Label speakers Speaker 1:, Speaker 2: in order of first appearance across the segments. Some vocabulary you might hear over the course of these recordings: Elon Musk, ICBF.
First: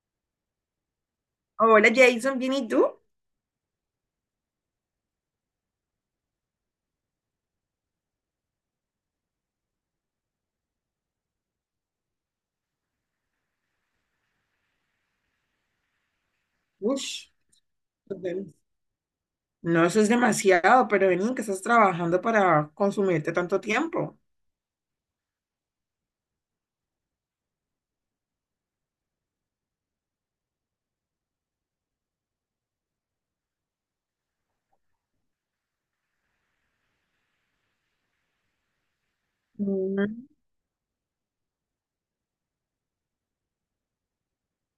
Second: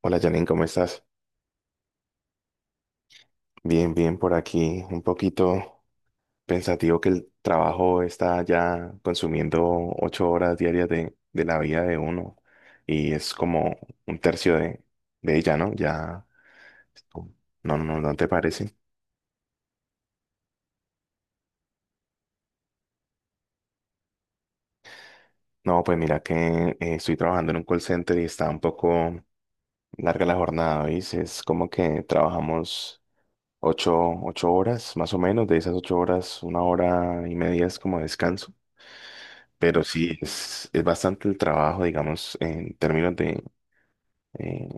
Speaker 1: Hola Janine, ¿cómo estás?
Speaker 2: Hola Jason, ¿bien y tú?
Speaker 1: Bien, bien por aquí. Un poquito pensativo que el trabajo está ya consumiendo 8 horas diarias de la vida de uno y es como un tercio de ella, ¿no? Ya,
Speaker 2: Ush,
Speaker 1: no, no, ¿no te
Speaker 2: del-
Speaker 1: parece?
Speaker 2: no, eso es demasiado, pero vení, que estás trabajando para consumirte tanto tiempo.
Speaker 1: No, pues mira que estoy trabajando en un call center y está un poco larga la jornada, ¿veis? Es como que trabajamos ocho, ocho horas más o menos. De esas 8 horas, una hora y media es como descanso. Pero sí,
Speaker 2: Mm.
Speaker 1: es bastante el trabajo, digamos, en términos de eh,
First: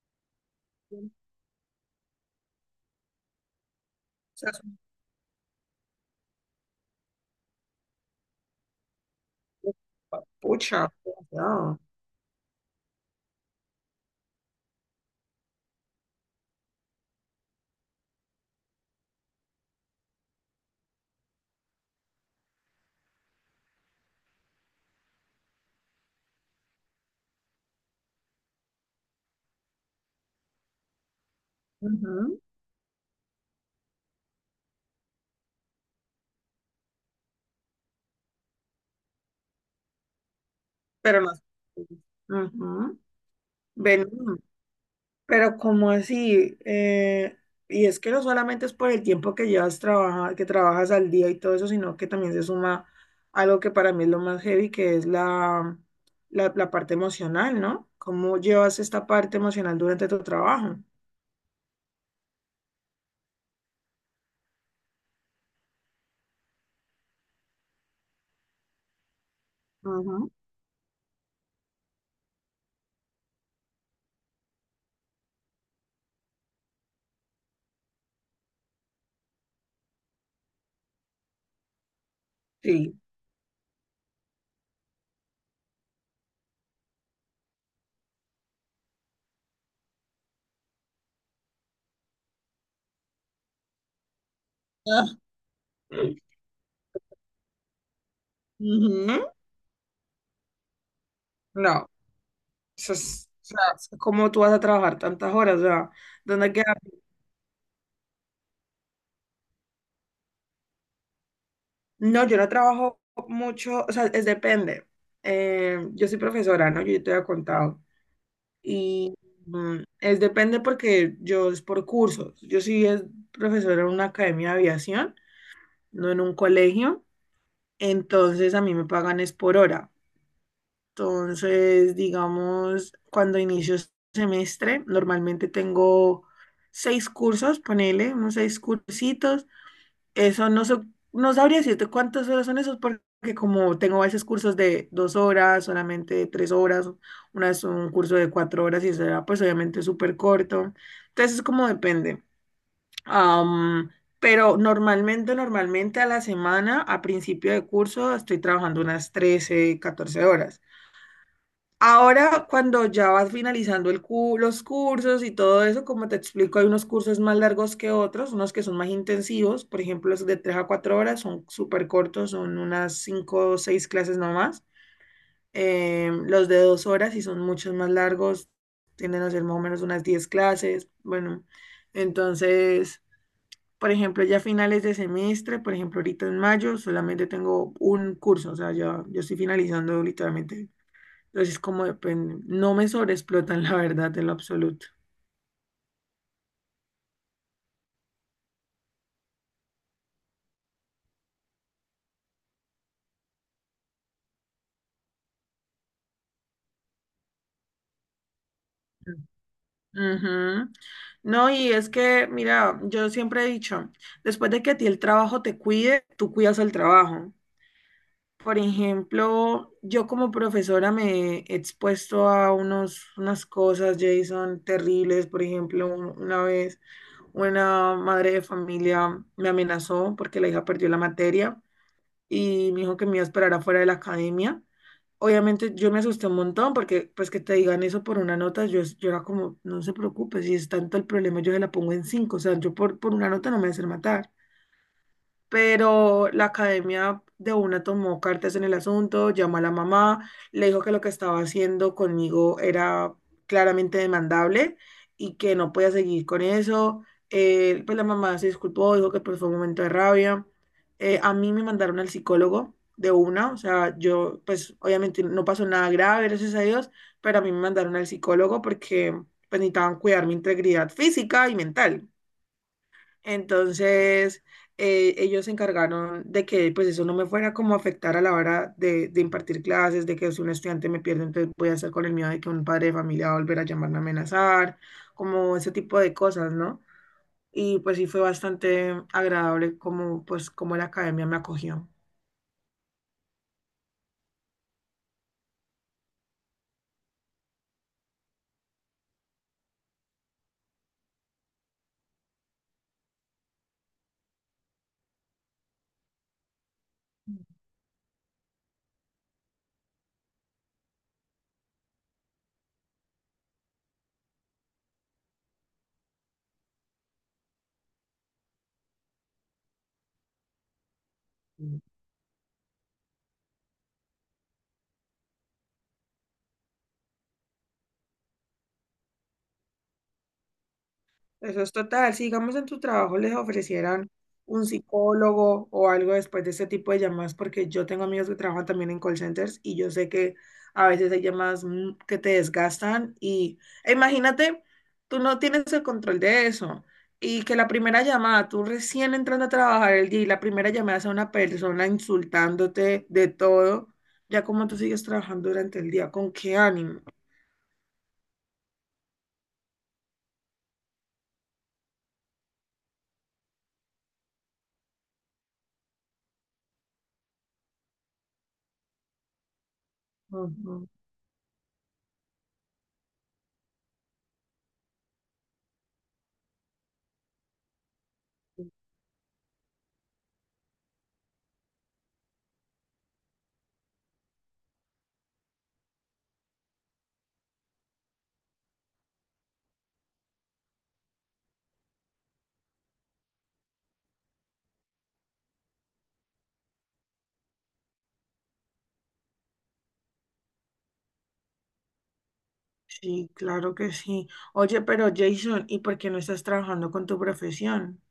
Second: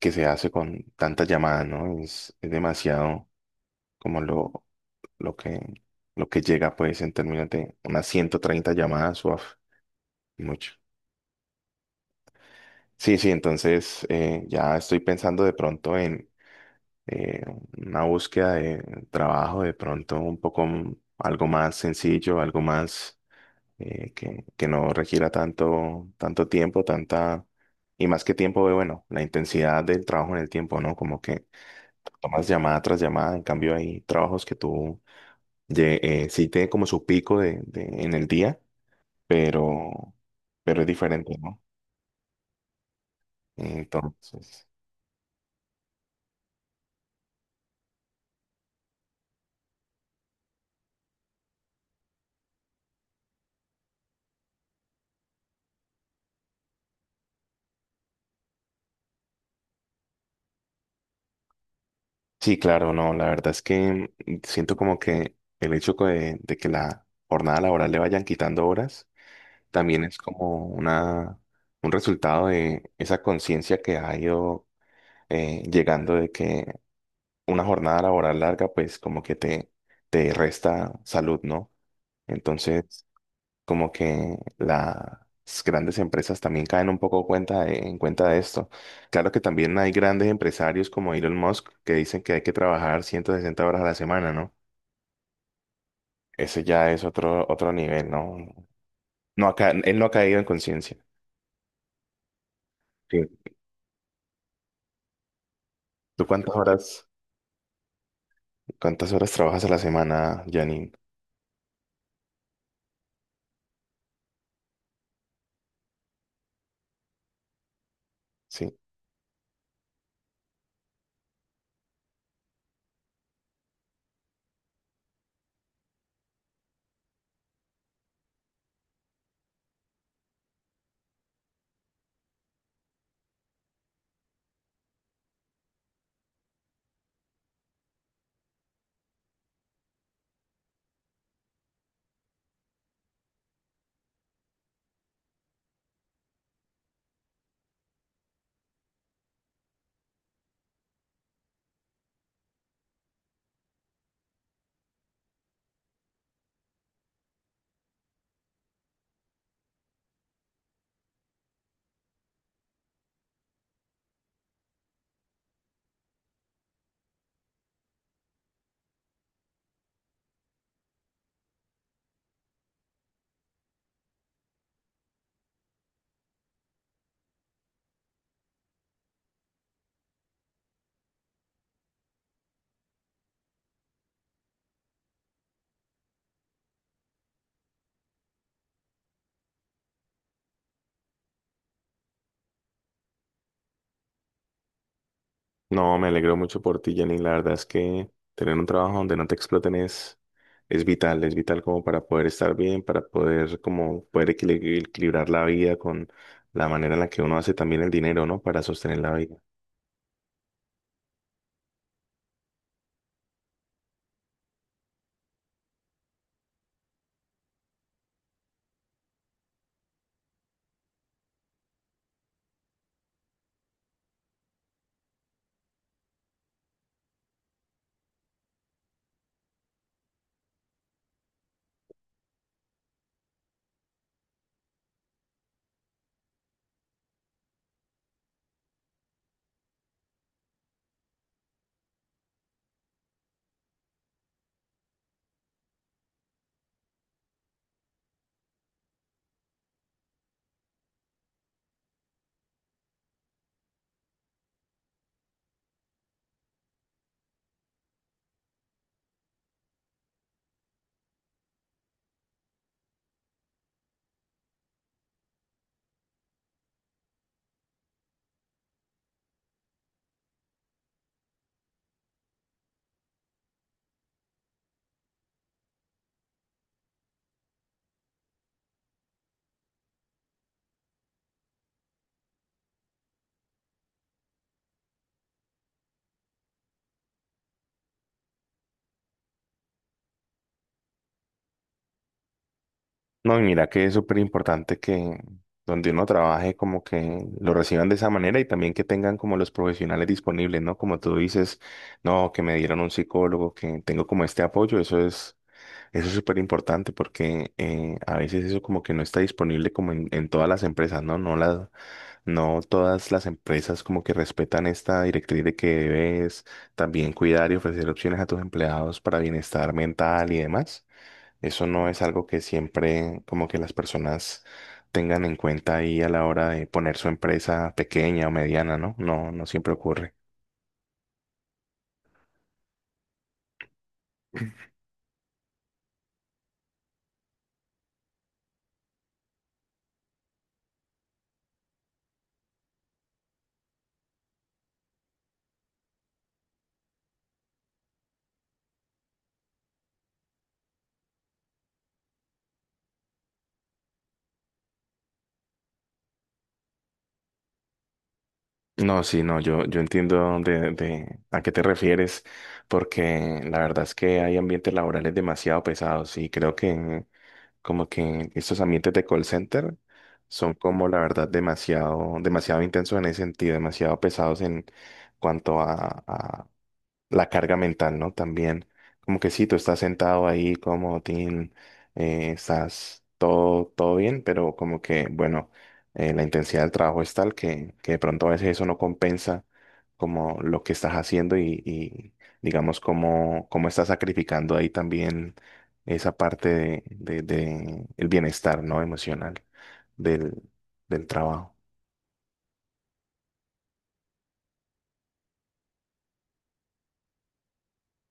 Speaker 1: que se hace con tantas llamadas, ¿no? Es demasiado como
Speaker 2: Eso es un-
Speaker 1: lo que, lo que llega, pues, en términos de unas 130 llamadas, uaf,
Speaker 2: poco
Speaker 1: mucho.
Speaker 2: pucha, demasiado.
Speaker 1: Sí, sí, entonces ya estoy pensando de pronto en eh, una búsqueda de trabajo, de pronto un poco algo más sencillo, algo más que no requiera tanto, tanto tiempo, tanta, y más que tiempo, bueno, la intensidad del trabajo en el tiempo, ¿no? Como que
Speaker 2: Ujú.
Speaker 1: tomas llamada tras llamada, en cambio hay trabajos que tú sí tiene como su pico en el día, pero, pero es
Speaker 2: Pero no.
Speaker 1: diferente, ¿no?
Speaker 2: Ujú. Vení.
Speaker 1: Entonces,
Speaker 2: Pero ¿cómo así? Y es que no solamente es por el tiempo que que trabajas al día y todo eso, sino que también se suma algo que para mí es lo más heavy, que es la parte emocional, ¿no? ¿Cómo llevas esta parte emocional durante tu trabajo?
Speaker 1: sí, claro, no, la verdad es que siento como que el hecho de que la jornada laboral le vayan quitando horas, también es
Speaker 2: Ujú.
Speaker 1: como un resultado de esa conciencia que ha ido llegando de que una jornada laboral larga, pues como que te resta salud, ¿no?
Speaker 2: Sí.
Speaker 1: Entonces, como que las grandes empresas también caen un poco cuenta en cuenta de esto. Claro que también hay grandes empresarios como Elon Musk que dicen que hay que trabajar 160 horas a la semana, ¿no?
Speaker 2: Ah.
Speaker 1: Ese ya es otro nivel, ¿no?
Speaker 2: Ujú.
Speaker 1: Él no ha caído en conciencia.
Speaker 2: No, eso
Speaker 1: Sí.
Speaker 2: es... O sea, es ¿cómo tú vas a trabajar tantas horas? O sea,
Speaker 1: ¿Tú
Speaker 2: ¿dónde
Speaker 1: cuántas
Speaker 2: queda?
Speaker 1: horas? ¿Cuántas horas trabajas a la semana, Janine?
Speaker 2: No, yo no trabajo mucho, o sea, es depende. Yo soy profesora, ¿no? Yo te había contado.
Speaker 1: Sí.
Speaker 2: Y mm, es depende porque yo es por cursos. Yo sí es profesora en una academia de aviación, no en un colegio. Entonces a mí me pagan es por hora. Entonces, digamos, cuando inicio semestre, normalmente tengo seis cursos, ponele unos seis cursitos, eso no, no sabría decirte cuántas horas son esos, porque como tengo a veces cursos de 2 horas, solamente de 3 horas, una vez un curso de 4 horas y eso era pues obviamente súper corto. Entonces es como depende. Am, pero normalmente a la semana, a principio de curso, estoy trabajando unas 13, 14 horas. Ahora, cuando ya vas finalizando los cursos y todo eso, como te explico, hay unos cursos más largos que otros, unos que son más intensivos, por ejemplo, los de 3 a 4 horas son súper cortos, son unas 5 o 6 clases nomás. Los de 2 horas y son muchos más largos, tienden a ser más o menos unas 10 clases. Bueno, entonces, por ejemplo, ya finales de semestre, por ejemplo, ahorita en mayo solamente tengo un curso, o sea, ya yo estoy finalizando literalmente. Entonces, como depende, no me sobreexplotan, la verdad, en lo absoluto.
Speaker 1: No, me alegro mucho por ti, Janine. La verdad es que tener un trabajo donde no te exploten es vital, es vital como para poder estar bien, para poder como poder equilibrar la vida con la manera en la que uno hace también el dinero, ¿no? Para sostener la vida.
Speaker 2: Ujú. No, y es que, mira, yo siempre he dicho, después de que a ti el trabajo te cuide, tú cuidas al trabajo. Por ejemplo, yo como profesora me he expuesto a unos, unas cosas, Jason, terribles. Por ejemplo, una vez una madre de familia me amenazó porque la hija perdió la materia y me dijo que me iba a esperar afuera de la academia. Obviamente yo me asusté un montón porque pues que te digan eso por una nota, yo era como, no se preocupe, si es tanto el problema, yo se la pongo en cinco, o sea, yo por una nota no me voy a hacer matar, pero la academia de una tomó cartas en el asunto, llamó a la mamá, le dijo que lo que estaba haciendo conmigo era claramente demandable y que no podía seguir con eso. Pues la mamá se disculpó, dijo que pues, fue un momento de rabia. A mí me mandaron al psicólogo de una, o sea, yo pues obviamente no pasó nada grave, gracias a Dios, pero a mí me mandaron al psicólogo porque pues necesitaban cuidar mi integridad física y mental. Entonces, ellos se encargaron de que pues eso no me fuera como a afectar a la hora de impartir clases, de que si un estudiante me pierde, entonces voy a estar con el miedo de que un padre de familia va a volver a llamarme a amenazar, como ese tipo de cosas, ¿no? Y pues sí fue bastante agradable como pues como la academia me acogió.
Speaker 1: No, y mira que es súper importante que donde uno trabaje como que lo reciban de esa manera y también que tengan como los profesionales disponibles, ¿no? Como tú dices, no, que me dieron un psicólogo, que tengo como este apoyo, eso es súper importante porque a veces eso como que no está disponible como en todas las empresas, ¿no? No todas las empresas como que respetan esta directriz de que debes también cuidar y ofrecer opciones a tus empleados para bienestar mental y demás. Eso no es algo que siempre como que las personas tengan en cuenta ahí a la hora de poner su empresa pequeña o mediana, ¿no? No, no siempre ocurre.
Speaker 2: Eso es total. Si digamos en tu trabajo les ofrecieran un psicólogo o algo después de ese tipo de llamadas, porque yo tengo amigos que trabajan también en call centers y yo sé que a veces hay llamadas que te desgastan y e imagínate, tú no tienes el control de eso y que la primera llamada, tú recién entrando a trabajar el día y la primera llamada sea una persona insultándote de todo, ya como tú sigues trabajando durante el día, ¿con qué ánimo?
Speaker 1: No, sí, no, yo entiendo de a qué te refieres, porque la verdad es que hay ambientes laborales demasiado pesados y creo que como que estos ambientes de call center son
Speaker 2: Ujú.
Speaker 1: como la verdad demasiado, demasiado intensos en ese sentido, demasiado pesados en cuanto a la carga mental, ¿no? También, como que sí, tú estás sentado ahí como Tim, estás todo, todo bien, pero como que, bueno, la intensidad del trabajo es tal que de pronto a veces eso no compensa como lo que estás haciendo, y digamos, como estás sacrificando ahí también esa parte de el bienestar, ¿no? Emocional del, del trabajo.
Speaker 2: Sí, claro que sí. Oye, pero Jason, ¿y por qué no estás trabajando con tu profesión?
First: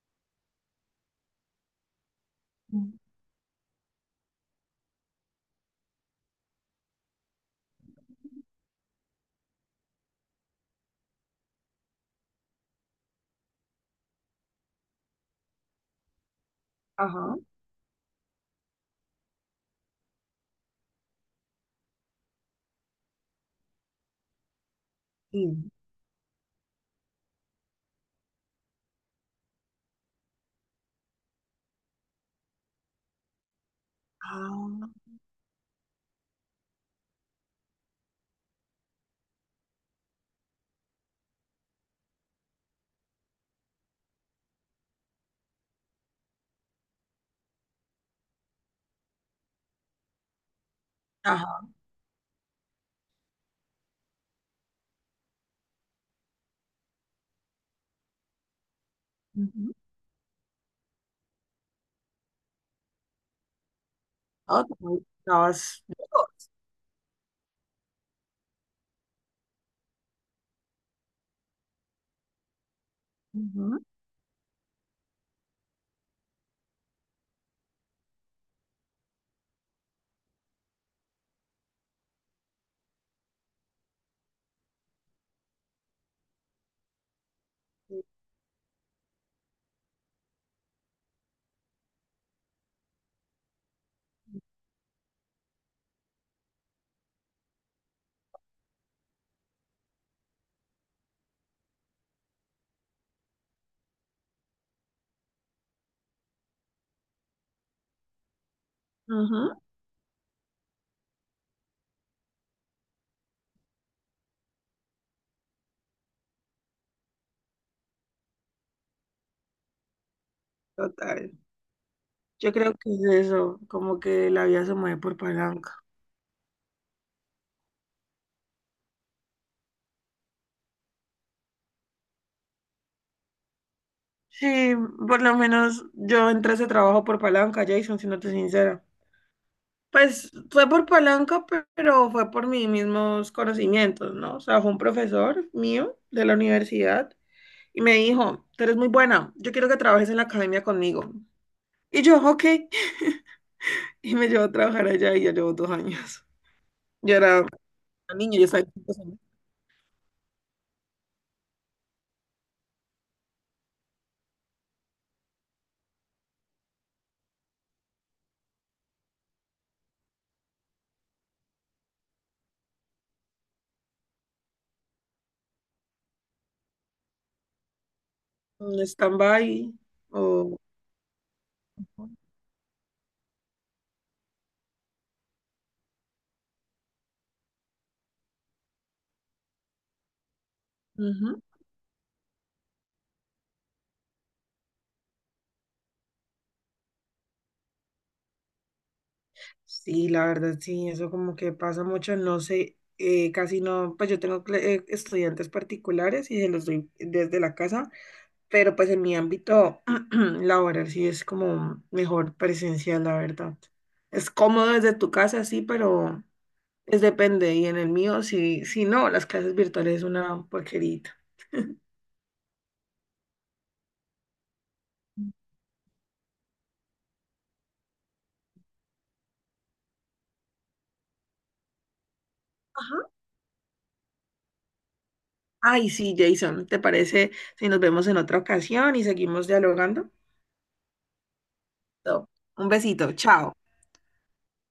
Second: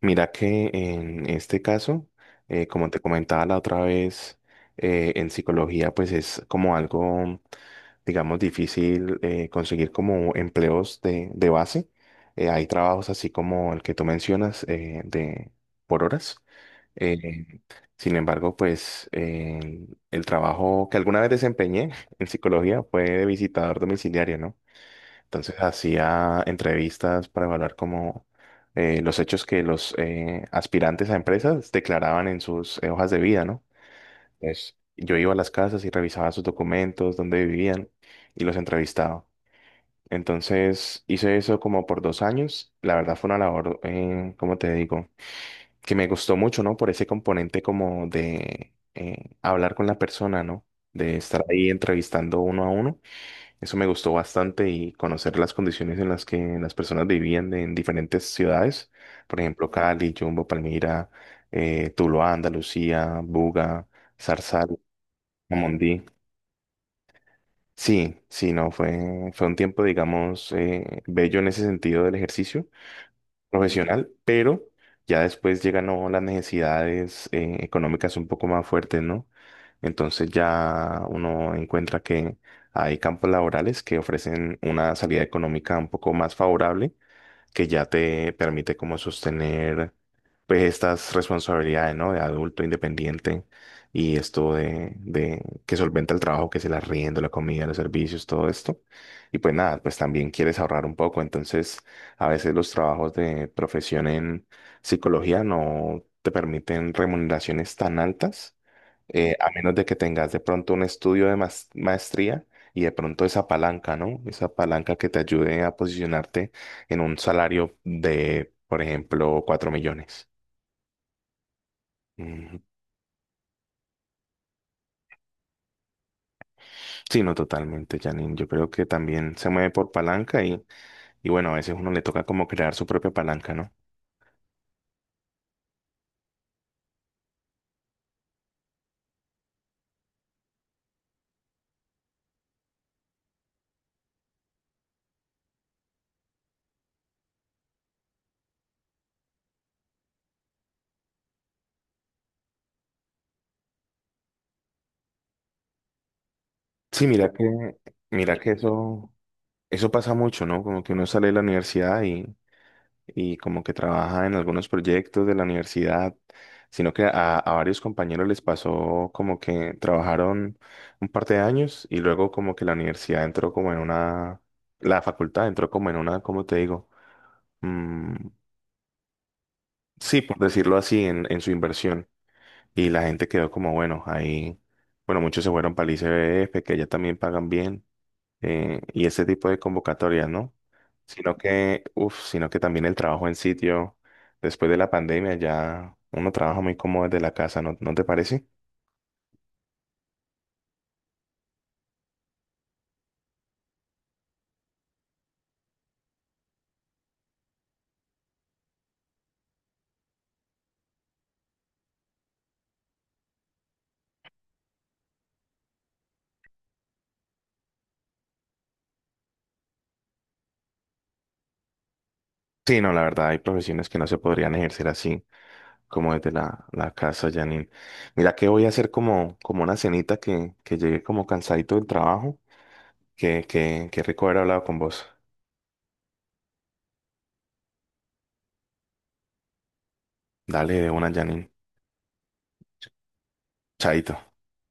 Speaker 1: Mira que en este caso, como
Speaker 2: Mm.
Speaker 1: te comentaba la otra vez, en psicología pues es como algo, digamos, difícil conseguir como empleos de base. Hay trabajos así como el que tú mencionas de por horas.
Speaker 2: Ajá.
Speaker 1: Eh, sin embargo, pues el trabajo que alguna vez desempeñé en psicología fue de visitador domiciliario, ¿no? Entonces
Speaker 2: Sí.
Speaker 1: hacía entrevistas para evaluar cómo los hechos que los aspirantes a empresas declaraban en sus hojas de vida, ¿no? Entonces
Speaker 2: Ah,
Speaker 1: yo iba a las casas y revisaba sus documentos, dónde vivían y los entrevistaba. Entonces hice eso como por 2 años. La verdad fue una labor, como te digo, que me gustó mucho, ¿no? Por ese componente como de hablar con la persona, ¿no? De estar ahí
Speaker 2: ajá.
Speaker 1: entrevistando uno a uno, eso me gustó bastante y conocer las condiciones en las que las personas vivían en diferentes ciudades, por ejemplo,
Speaker 2: Ujú.
Speaker 1: Cali, Jumbo, Palmira, Tuluá, Andalucía, Buga,
Speaker 2: Ah,
Speaker 1: Zarzal,
Speaker 2: ok. Estabas
Speaker 1: Amondí.
Speaker 2: lejos.
Speaker 1: Sí, sí, no, fue un tiempo, digamos, bello en ese sentido del ejercicio
Speaker 2: Ujú.
Speaker 1: profesional, pero ya después llegan, ¿no?, las necesidades económicas un poco más fuertes, ¿no? Entonces ya uno encuentra que hay campos laborales que ofrecen una salida económica un poco más favorable que ya te permite como sostener pues estas responsabilidades, ¿no? De adulto independiente y esto de que solventa el trabajo, que es el arriendo, la comida, los servicios, todo esto. Y pues nada, pues también quieres ahorrar un poco. Entonces, a veces los trabajos de profesión en psicología no te permiten remuneraciones tan altas,
Speaker 2: Ujú,
Speaker 1: a menos de que tengas de pronto un estudio de maestría y de pronto esa palanca, ¿no? Esa palanca que te ayude a posicionarte en un salario de, por ejemplo, 4 millones.
Speaker 2: total. Yo
Speaker 1: Ujú.
Speaker 2: creo que es eso, como que la vida se mueve por palanca.
Speaker 1: Sí, no, totalmente, Janine. Yo creo que también se mueve por palanca, y bueno, a veces uno le toca como crear su propia palanca, ¿no?
Speaker 2: Sí, por lo menos yo entré a ese trabajo por palanca, Jason, siéndote sincera. Pues fue por palanca, pero fue por mis mismos conocimientos, ¿no? O sea, fue un profesor mío de la universidad y me dijo, tú eres muy buena, yo quiero que trabajes en la academia conmigo. Y yo, ok. Y me llevó a trabajar allá y ya llevo 2 años.
Speaker 1: Sí,
Speaker 2: Yo
Speaker 1: mira
Speaker 2: era
Speaker 1: que,
Speaker 2: una
Speaker 1: mira
Speaker 2: niña, yo
Speaker 1: que
Speaker 2: estaba
Speaker 1: eso, eso pasa mucho, ¿no? Como que uno sale de la universidad y como que trabaja en algunos proyectos de la universidad, sino que a varios compañeros les pasó como que trabajaron un par de años y luego como que la universidad entró como en una, la facultad entró como en una, ¿cómo te digo? Mm,
Speaker 2: en stand-by.
Speaker 1: sí, por
Speaker 2: O...
Speaker 1: decirlo así, en su inversión. Y la gente quedó como, bueno, ahí, bueno, muchos se fueron para el ICBF, que allá también pagan bien, y ese tipo de convocatorias, ¿no? Sino
Speaker 2: Ujú.
Speaker 1: que, uff, sino que también el trabajo en sitio, después de la pandemia ya uno trabaja muy cómodo desde la casa, ¿no te parece?
Speaker 2: Sí, la verdad, sí, eso como que pasa mucho, no sé, casi no, pues yo tengo estudiantes particulares y se los doy desde la casa, pero pues en mi ámbito laboral sí es como mejor presencial, la verdad. Es cómodo desde tu casa, sí, pero es depende, y en el mío, si no, las clases virtuales es una porquerita.
Speaker 1: Sí, no, la verdad hay profesiones que no se podrían ejercer así, como desde la casa, Janine. Mira que voy a hacer como una cenita que llegue como cansadito del trabajo,
Speaker 2: Ajá.
Speaker 1: que rico haber hablado con vos.
Speaker 2: Ay, sí, Jason, ¿te parece si nos vemos en otra ocasión y seguimos dialogando?
Speaker 1: Dale de una, Janine.
Speaker 2: No. Un besito, chao.
Speaker 1: Chaito.